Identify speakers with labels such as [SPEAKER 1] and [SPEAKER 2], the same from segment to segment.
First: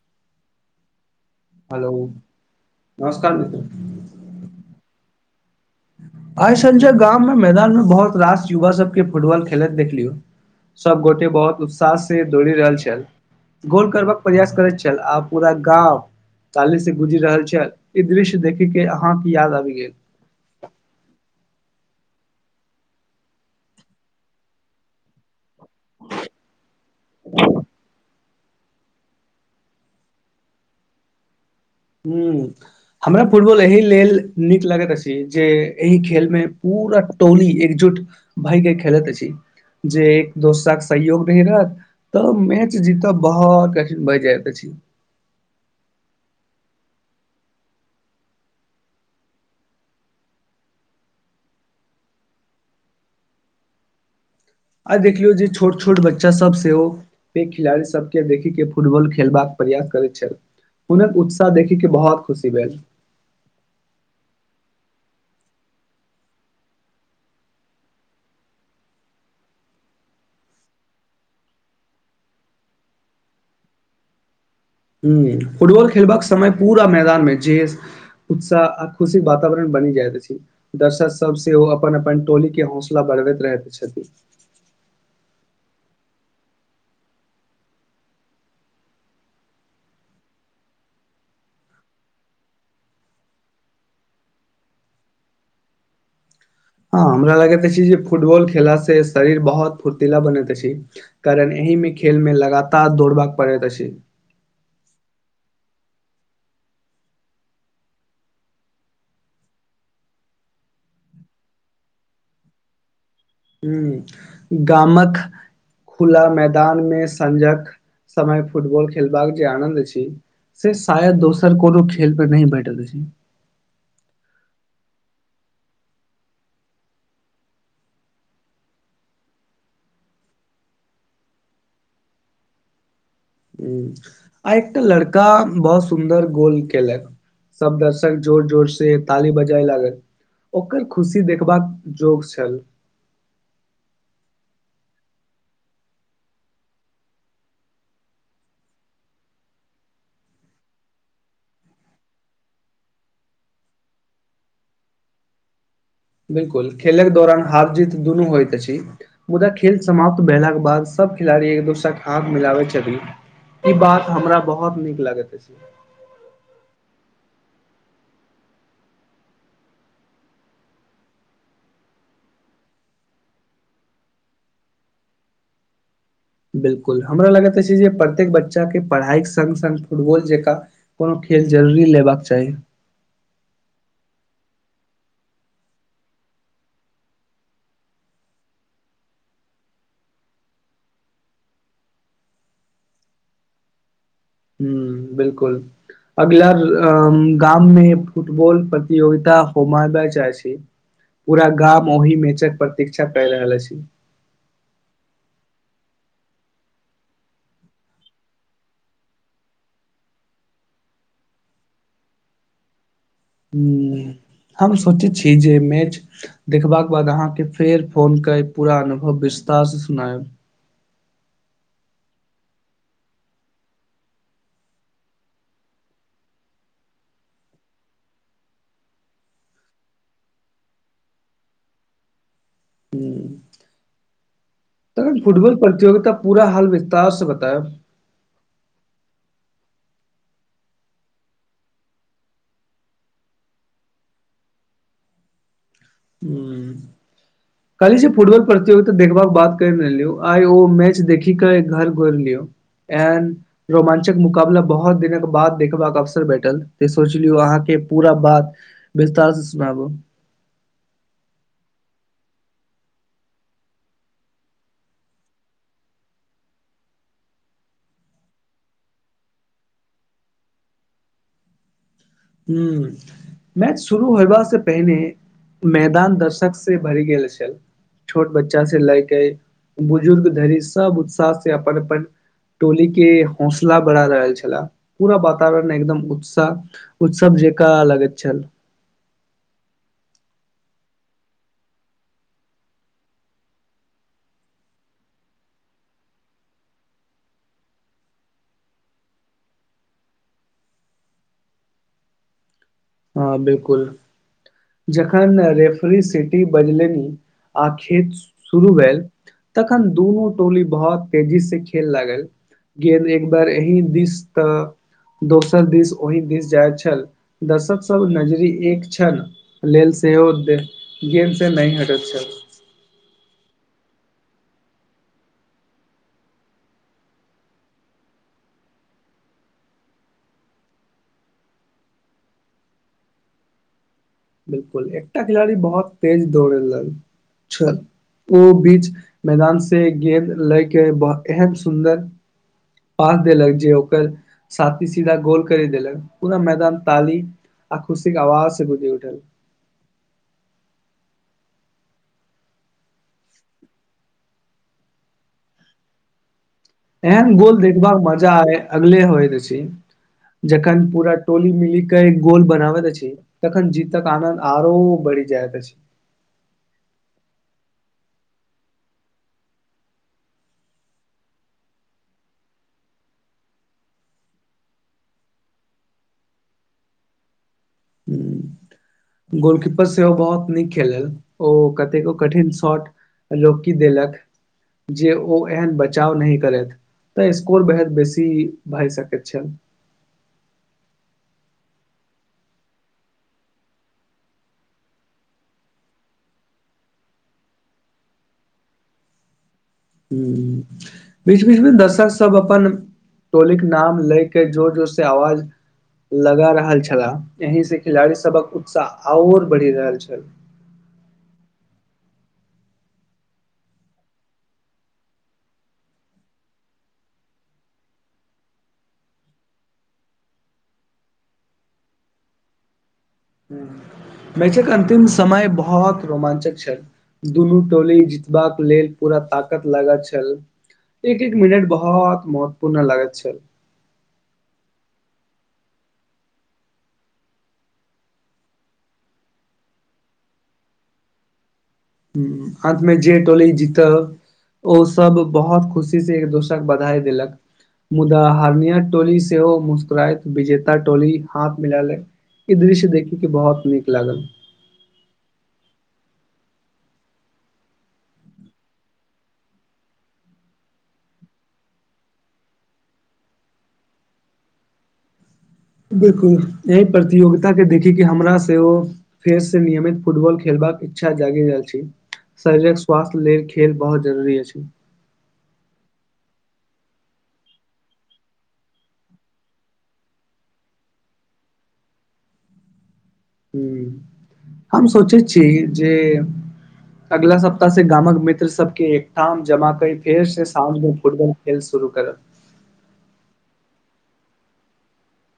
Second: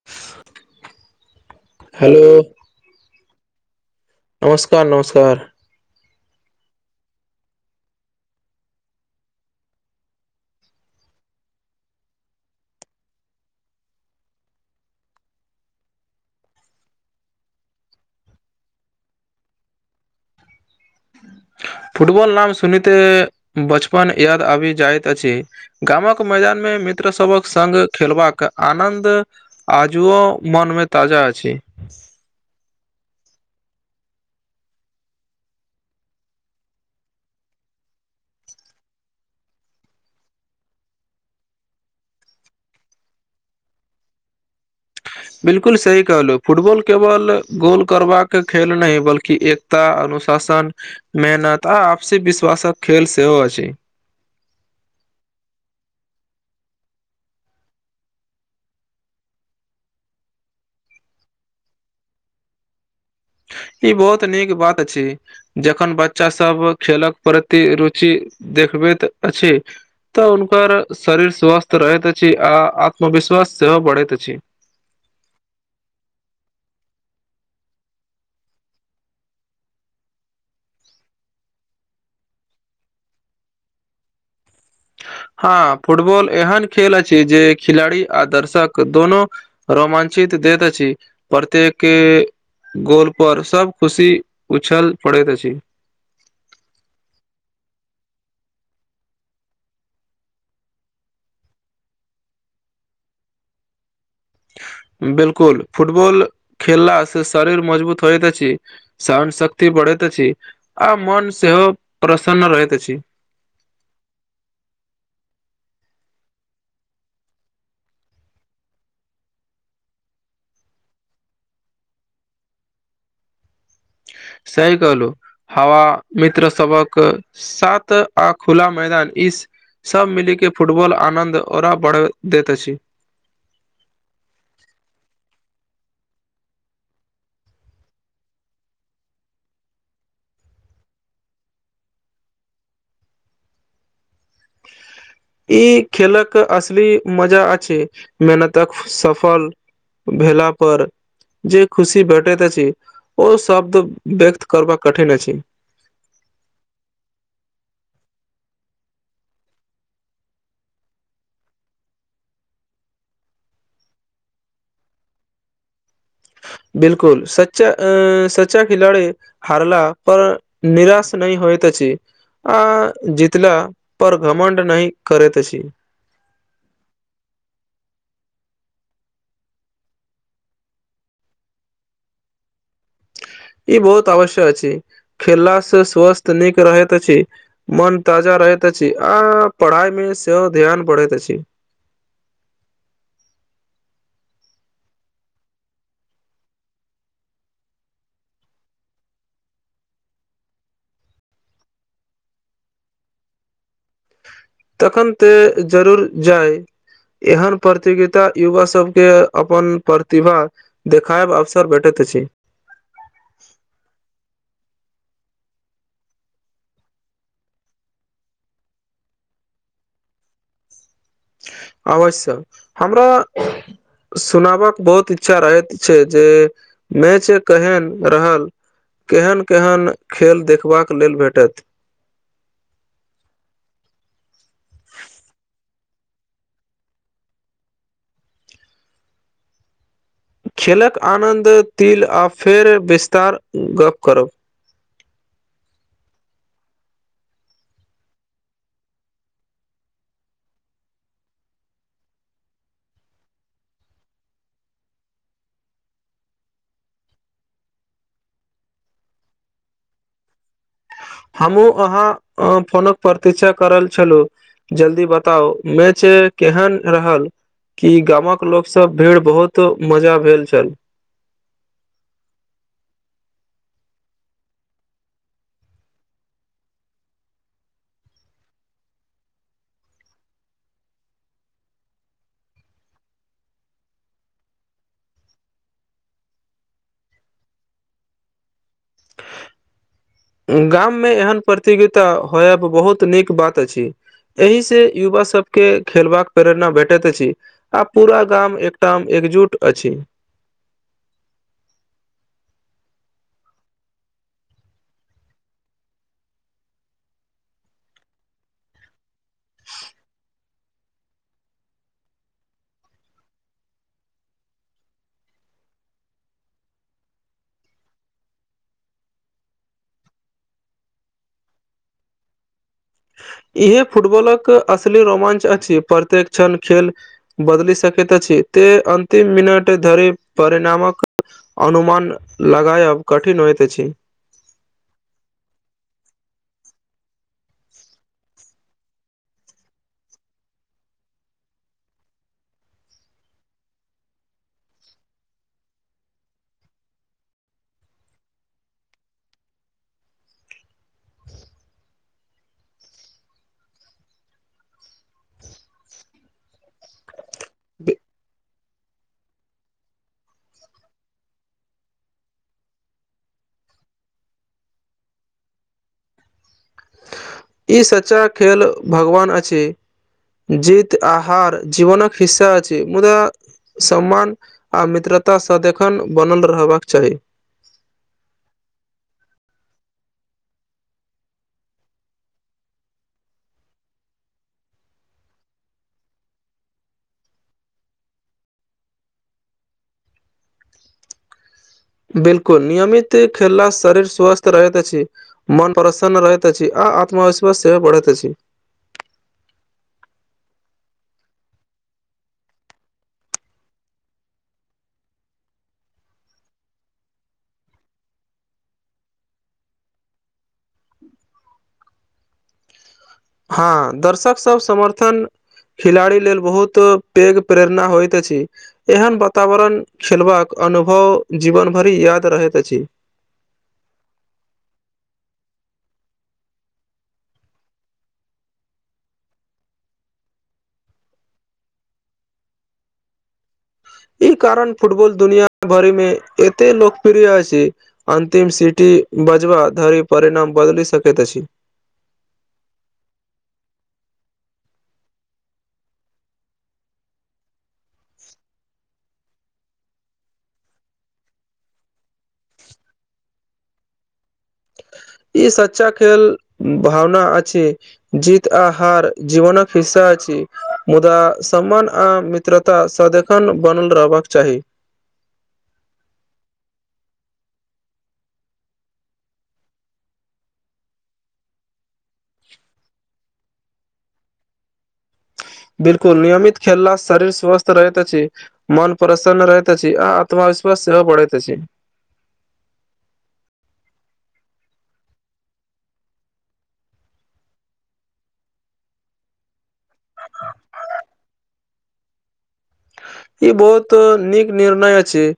[SPEAKER 1] आ।
[SPEAKER 2] हेलो, नमस्कार मित्र।
[SPEAKER 1] नमस्कार, नमस्कार।
[SPEAKER 2] आई संजय गाम मे मैदानमे बहुत रास युवा सभके फुटबॉल खेलत देखलियौ। सभ गोटे बहुत उत्साह से दौड़ि रहल छल। गोल करबाक प्रयास करैत छल आ पूरा गाव। काले से गुजरि रहल छै, ई दृश्य देखे के अहाँकेँ याद आबि गेल।
[SPEAKER 1] फुटबॉल नाम सुनिते बचपन याद आबि जाइत अछि। गाम कऽ मैदानमे मित्रसभक सङ्घ खेलबाक आनन्द आजुओ मोन मे ताजा अछि।
[SPEAKER 2] हू। हमरा फुटबॉल एहि लेल निक लगैत अछि, जे एहि खेलमे पूरा टोली एकजुट। भायके खेलैत अछि, जे एक दोसरा सँ सहयोग रही रहत तऽ मैच जीतब बाहा कन बाज जायइत अछि।
[SPEAKER 1] बिल्कूल सही कहलहु फुटबॉल केवल गोल करबाक खेल नहि बल्कि एक। अनुशासन मेहनत आ आपसी विश्वास खेल सेहो अछि।
[SPEAKER 2] आ देखियौ जे छोट छोट बच्चा सभ सेहो। एक खेलाड़ी सभके देखिक के फुटबॉल खेलबाक प्रयास करैत छल। हुन कऽ उत्साह देखे के बहुत खुशी भेल
[SPEAKER 1] ई बहुत निक बात छै। जेखन बच्चा सभ खेलक प्रति रुचि देखबैत अछि। तऽ हुनकर शरीर स्वस्थ रहैत अछि, आ आत्मविश्वास सेहो बढ़ैत अछि।
[SPEAKER 2] ह फुटबॉल खेलबाक समय पूरा मैदान मे जे उत्साह आ खुशी वातावरण बनि जाइत अछि। दर्शक सभसे ओ अपन अपन टोलीके हौसला बढ़बैत रहैत छैल।
[SPEAKER 1] हँ फुटबॉल एहन खेल अछि जे खिलाड़ी आ दर्शक दोनो रोमांचिक देैत अछि प्रत्येकके गोल पर सब खुशी उछल पड़ैत अछि
[SPEAKER 2] हँ हमरा लगैत अछि जे फुटबॉल खेलासे से शरीर बहुत फुर्तीला बनैत अछि कारण एहि मे खेल मे लगातार दौड़बाक पड़ैत अछि
[SPEAKER 1] बिल्कुल फुटबल खेलला से शरीर मजबूत होइत अछि सहन शक्ति बढ़ैत अछि आ मन सेहो प्रसन्न रहैत अछि
[SPEAKER 2] ह्म गामक खुला मैदान मे संजक समय फुटबॉल खेलबाक जे आनन्द छि से शायद दोसर कोनो खेल मे नहि भेटल अछि
[SPEAKER 1] सही कहलु हवा मित्र सबक सात आ खुला मैदान इस सब मिली के फुटबॉल आनंद ओरा बढ़ल दैत अछि
[SPEAKER 2] आई एकटा लड़का बहुत सुन्दर गोल केलक सब दर्शक जोर जोर से ताली बजाए लागल ओकर खुशी देखबाक योग छल
[SPEAKER 1] ई खेलक असली मजा अछि मेहनतक सफल भेला पर जे खुशी भेटैत अछि ओ शब्द व्यक्त करबाक कठिन अछि
[SPEAKER 2] बिलकुल खेलके दौरान हार जीत दुनू होयइत अछि मुदा खेल समाप्त भेलाके बाद सब खेलाड़ी एक दोसरा के हाथ मिलाबे छथि ई बात हमरा बहुत नीक लागैत अछि
[SPEAKER 1] बिल्कुल सच्चा अ सच्चा खिलाड़ी हारला पर निराश नहि होइत अछि आ जीतला पर घमण्ड नहि करेैत अछि
[SPEAKER 2] बिल्कुल हमरा लगैत अछि जे प्रत्येक बच्चाके पढ़ाईके संग संग फुटबॉल जकाँ कोनो खेल जरूरी लेबाक चाहि
[SPEAKER 1] ई बहुत अवश्य्यक अछि खेललास से स्वस्थ नीक रहैत अछि मन ताजा रहैत अछि आ पढ़ाई मे सेहो ध्यान बढ़ैत अछि
[SPEAKER 2] ह बिल्कुल अगला गाममे फुटबॉल प्रतियोगिता होम ब जाइ छै पूरा गाम ओहि मेचक प्रतीक्षा कर रहल अछि
[SPEAKER 1] तखन तऽ जरूर जाए एहन प्रतियोगिता युवा सबके अपन प्रतिभा देखायब अवसर बैठैत त छी
[SPEAKER 2] ह हम सोचै छी जे मैच देखबाक बाद अहाँके फेर फोन के पूरा अनुभव विस्तार से सुनाय
[SPEAKER 1] अवश्य हमरा सुनाबक बहुत इच्छा रहैत छै जे में छै केहन रहल केहन केहन खेल देखबाक लेल भेटत
[SPEAKER 2] हू त फुटबॉल प्रतियगित पूरा हाल विस्तार से बताब
[SPEAKER 1] खेलक आनन्द तिल आ फेर विस्तार गप करब
[SPEAKER 2] हू [inaudible] कहली जे फुटबॉल प्रतियोगिता देखबाक बात कर रहलिय आइ ओ मैच देखी के घर घोर लियो एन रोमाञ्चक मुकाबला बहुत दिनक बाद देखबाक अवसर बेठल तऽ सोचलियौ अहाँके पूरा बात बिस्तारसे सुनाबो
[SPEAKER 1] हमहुँ अहाँ फोनक प्रतीक्षा कऽ रहल छलु जल्दी बताउ मेच केहन रहल की गामक लोक सब भीड़ बहुत मजा भेल छल
[SPEAKER 2] हूंम्म मैच शुरू होयबा से पहिने मैदान दर्शक से भरि गेल छल छोट बच्चा से लएके बुजुर्ग धरि सब उत्साह से अपन अपन टोली के हौसला बढ़ा रहल छला पूरा वातावरण एकदम उत्साह उत्सव जेका लगैत छल [inaudible]
[SPEAKER 1] गाम मे एहन प्रतिगिता होएब बहुत नीक बात अछि एहि से युवा सबके खेलबाक प्रेरणा भेटैत अछि आ पूरा गाम एकटाम एकजुट अछि
[SPEAKER 2] हँ बिल्कुल जखन रेफरी सिटी बजलनि आ खेत शुरू भेल तखन दुनू टोली बहुत तेजी से खेल लागल गेन्द एक बार एही दिस तऽ दोसर दिस ओहि दिस जाइ छल दर्शक सब नजरी एक छल लेल सेहो देख गेम से नै हटैत छल
[SPEAKER 1] इहे फुटबॉलक असली रोमाञ्च अछि प्रत्येक क्षण खेल बदली सकैत अछी ते अतिम मिनट धरी परिणामक अनुमान लगायब कठिन होइत अछि
[SPEAKER 2] बिल्कुल एकटा खिलाड़ी बहुत तेज दौड़लन [unintelligible] ओ बीच मैदान से गेंद लै के बह एहन सुन्दर पास देलक जे ओकर साथी सीधा गोल करी देलक पूरा मैदान ताली आ खुशी के आवाज से गुंजी उठल एहन गोल देखबाक मजा आय अगले होइत अछि जखन पूरा टोली मिली के एक गोल बनाबत अछि तखन जीतक आनन्द आरो बढ़ि जायत अछि
[SPEAKER 1] ई सच्चा खेल भगवान अछि जित आ हार जीवनक हिस्सा अछि मुदा सम्मान आ मित्रता सदिखन बनल रहबाक चाही
[SPEAKER 2] हम्म, गोलकीपर सेहो बहुत नीक खेलल ओ कतेको कठिन शॉट रोकि देलक जे ओ एहन बचाव नहि करैथ तऽ स्कोर बेहद बेसी भए सकैत छल
[SPEAKER 1] बिल्कुल नियमित खेलला शरीर स्वस्थ रहैत अछि मन प्रसन्न रहैत अछि आ आत्मविश्वास सेहो बढ़ैत अछि
[SPEAKER 2] हूंम्म बीच बीचमे दर्शक सब अपन टोलीक नाम लै के जोर जोर से आवाज लगा रहल छला एहि से खिलाड़ी सबक उत्साह आओर बढ़ि रहल छल
[SPEAKER 1] हँ दर्शकसभ समर्थन खिलाड़ी लेल बहुत पैघ प्रेरणा होइत अछि एहन वातावरण खेलबाक अनुभव जीवन भरि याद रहैत अछि
[SPEAKER 2] [unintelligible] मैच एक अंतिम समय बहौत रोमाचक छल दुनू टोली जीत बाक लेल पूरा ताकत लागा छल एक एक मिनट बहु महत्वपूर्ण लाग छल
[SPEAKER 1] ई कारण फुटबल दुनिया भरिमे एतेक लोकप्रिय अछि अन्तिम सिटी बजब धरी परिणाम बदल सक अछि
[SPEAKER 2] हूं अंत मे जे टोली जीतब ओ सब बहुत खुशी से एक दोसर बधाई देलक मुदा हरनिया टोली सेहो मुस्करात विजेता टोली हाथ मिल लै ई दृश्य देखी के बहौत नीक लागल
[SPEAKER 1] ई सच्चा खेल भावना अछि जीत आ हार जीवनक हिस्सा अछि मुदा सम्मान आ मित्र सदिखन बनल रहबाक चाहि
[SPEAKER 2] बिल्कुल यह प्रतियोगिता के देखी क हमरा से ओ फेर से नियमित फुटबल खेलबाक इच्छा जगि जा छै शरीर के स्वास्थ्य लेल खेल बहुत जरूरी अछि
[SPEAKER 1] बिल्कुल नियमित खेलला शरीर स्वस्थ रहैत अछि मन प्रसन्न रहैत अछी आ आत्मविश्वास सेहो बढ़ैइत अछि
[SPEAKER 2] [inaudible] हम सोचै छी जे अगला सप्ताह से गामक मित्र सबके एकठाम जमा कर फेर से साँझ मे फुटबॉल खेल शुरू करब
[SPEAKER 1] ई बहुत नीक निर्णय अछि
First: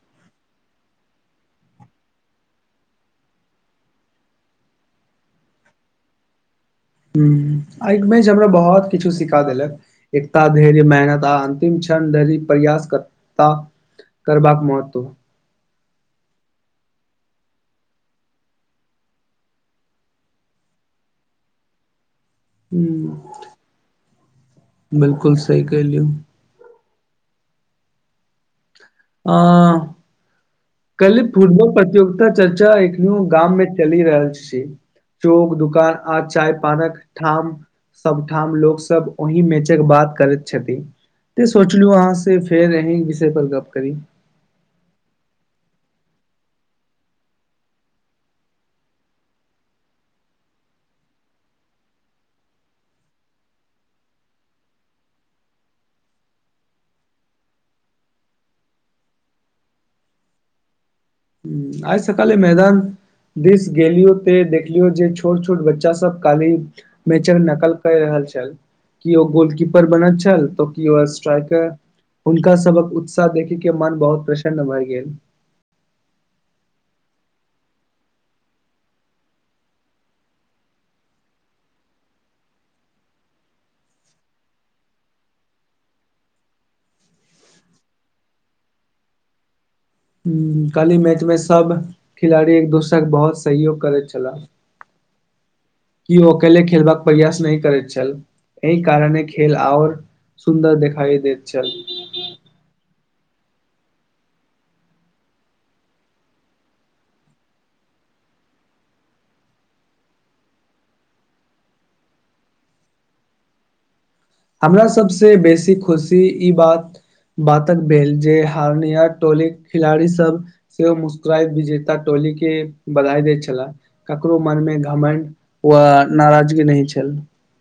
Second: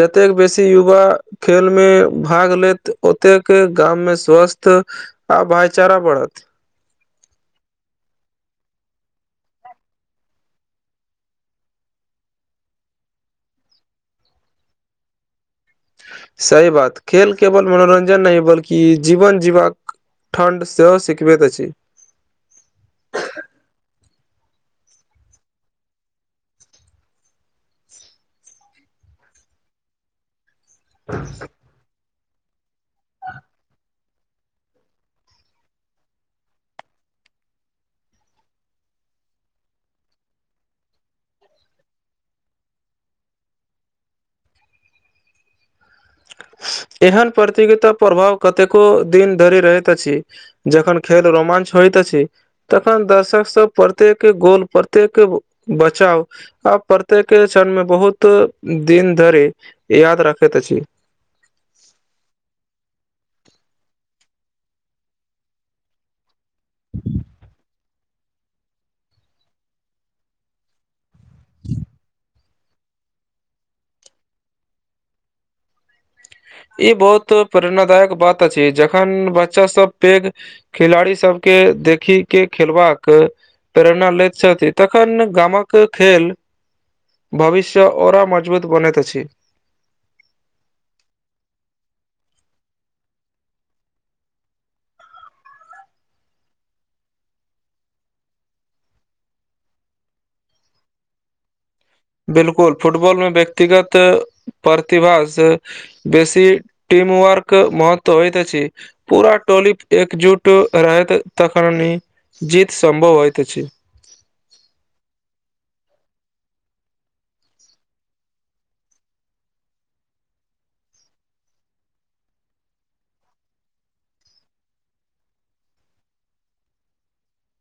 [SPEAKER 1] जतेक बेसी युवा खेल मे भाग लेत ओतेक गाम मे स्वस्थ आ भाइचारा बढ़त
[SPEAKER 2] आइ क बैच हमरा बहुत किछु सिखा देलक एकता धैर्य मेहनत आ अन्तिम क्षण धरी प्रयासकता करबाक महत्व
[SPEAKER 1] सही बात खेल केवल मनोरंजन नहि बल्कि जीवन जीबाक ठण्ड सेहो सिखबैत अछि
[SPEAKER 2] हूं [inaudible] बिल्कुल सही कहलियौ [unintelligible] कली फुटबॉल प्रतियोगिता चर्चा एखनो गाम मे चलि रहल छी चौक दुकान आ चाय पानक ठाम सबठाम लोक सब ओहि मैचक बात करै छथि त सोचलहु अहाँ से फेर अही विषय पर गप्प करी
[SPEAKER 1] एहन प्रतियोगिता प्रभाव कतेको दिन धरि रहैत अछि जखन खेल रोमांच होत छी तखन दर्शक सब प्रत्येक के गोल प्रत्येक के बचााव आब प्रत्येक के क्षण मे बहुत दिन धरि याद रखैत अछि
[SPEAKER 2] आइ सकाले मैदान दिस गेलियो ते देखलियो जे छोट छोट बच्चा सब काली [inaudible] मैंच नकल क रहल छल कि ओ गोलकीपर बनल छल तऽ कि ओ स्ट्राइकर हुनका सबक उत्साह देखी के मन बहुत प्रसन्न भए गेल
[SPEAKER 1] ई बहुत प्रेरणादायक बात अछि जखन बच्चा सब पेघ खेलाड़ी सबके देखी के खेलबाक प्रेरणा लैत छथि तखन गामक खेल भविष्य ओरा मजबूत बनैत अछि
[SPEAKER 2] हूं काल्हि मैच मे सब खेलाड़ी एक दोसरा के बहौत सहयोग करैत छलाह कि ओ अकेले खेलबाक प्रयास नहि करैत छल एहि कारणे खेल आओर सुन्दर देखाइ देत छल
[SPEAKER 1] बिल्कुल फुटबॉल मे व्यक्तिगत प्रतिभा से बेसी टिम वर्क के महत्व होइत छै पूराटोलप एकजूट रहत तखनी जीत संभव होइतइत छै
[SPEAKER 2] हमरा सभसँ बेसी खुशी ई बात बातक भेल जे हारनिया टोलिक खिलाड़ी सब से मुस्कराइत विजेता टोली के बधाई दैत छलाह ककरो मन मे घमंड व नाराजगी नहि छल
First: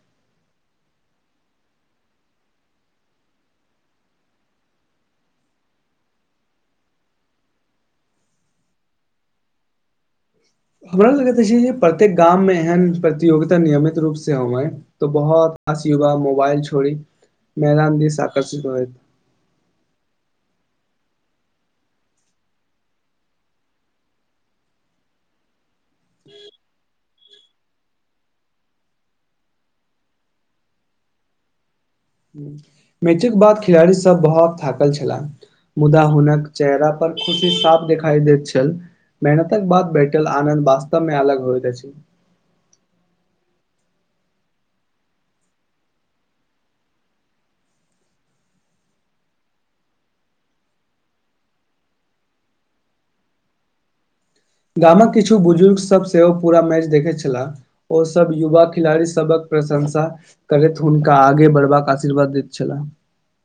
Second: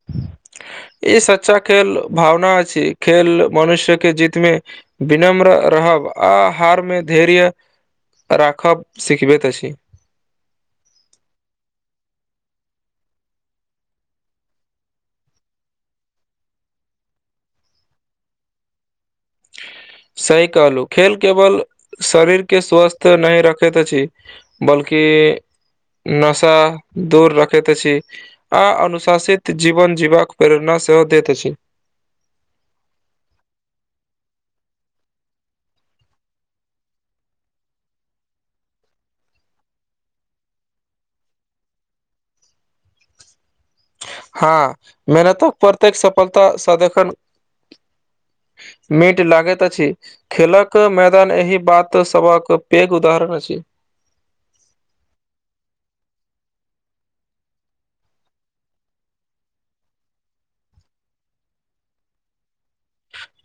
[SPEAKER 2] [unintelligible]
[SPEAKER 1] ई सच्चा खेल भावना अ छै खेल मनुष्य के जितमे विनम्र रहब आ हहार मे धैर्य राखब सिखबैत अछि
[SPEAKER 2] हमरा लगैत अछि जे प्रत्येक गाममे एहन प्रतियोगिता नियमित रूपसँ होवै त बहौत खास युवा मोबाइल छोड़ी मैदान दी से आकर्षित होए
[SPEAKER 1] सही कहलु खेल केवल शरीर के स्वस्थ नहि रखैत अछि बल्कि नशा दूर रखैत अछि आ अनुशासित जीवन जीवबाक प्रेरणा सेहो दैत अछि
[SPEAKER 2] मैचक बाद खिलाड़ी सब बहौत थाकल छलै मुदा हुनक चेहरा पर खुशी साफ दिखाई देैत छलाह मेहनतक बाद बैठल आनन्द वास्तव मे अलग होइत अछि
[SPEAKER 1] हँ मेहनतक प्रत्येक सफलता सदन मीट लागैत अछि खेलक मैदान एहि बात सभक पेघ उदाहरण अछि
[SPEAKER 2] गामक किछु बुजुर्गसभ सेहो पूरा मैच देखै छलै ओ सब युवा खिलाड़ी सबक प्रशंसा करैत हुनका आगे बढ़बाक आशीर्वाद दैत छलाह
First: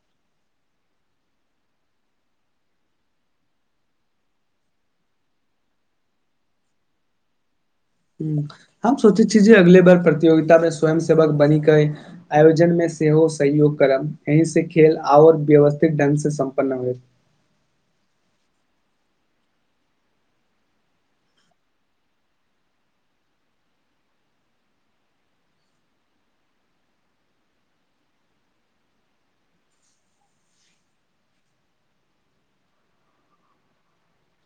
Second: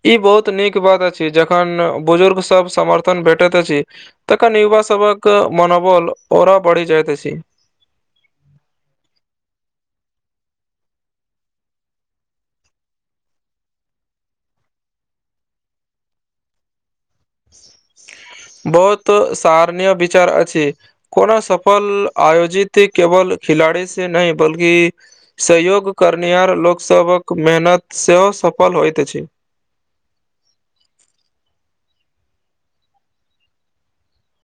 [SPEAKER 1] ई बहुत नीक बात अछि जखन बुजुर्ग सब समर्थन भेटैत अछि तक नवा सबवक मनोबल ओरा बढ़ि जाइत अछि
[SPEAKER 2] ह हम सोचै छियै जे अगले बार प्रतियगिता मे स्वयं सेवक बनी के आयोजन मे सेहो सहयोग करब यी से खेल आओर व्यवस्थित ढ्ंग से सम्पन्न होय [unintelligible]
[SPEAKER 1] बहुत सराहणीय विचार अछि कोना सफल आयोजित केवल खिलाड़ी से नहि बल्कि सहयोग करनिहार लोकसभक मेहनत सेहो सफल होइत अछि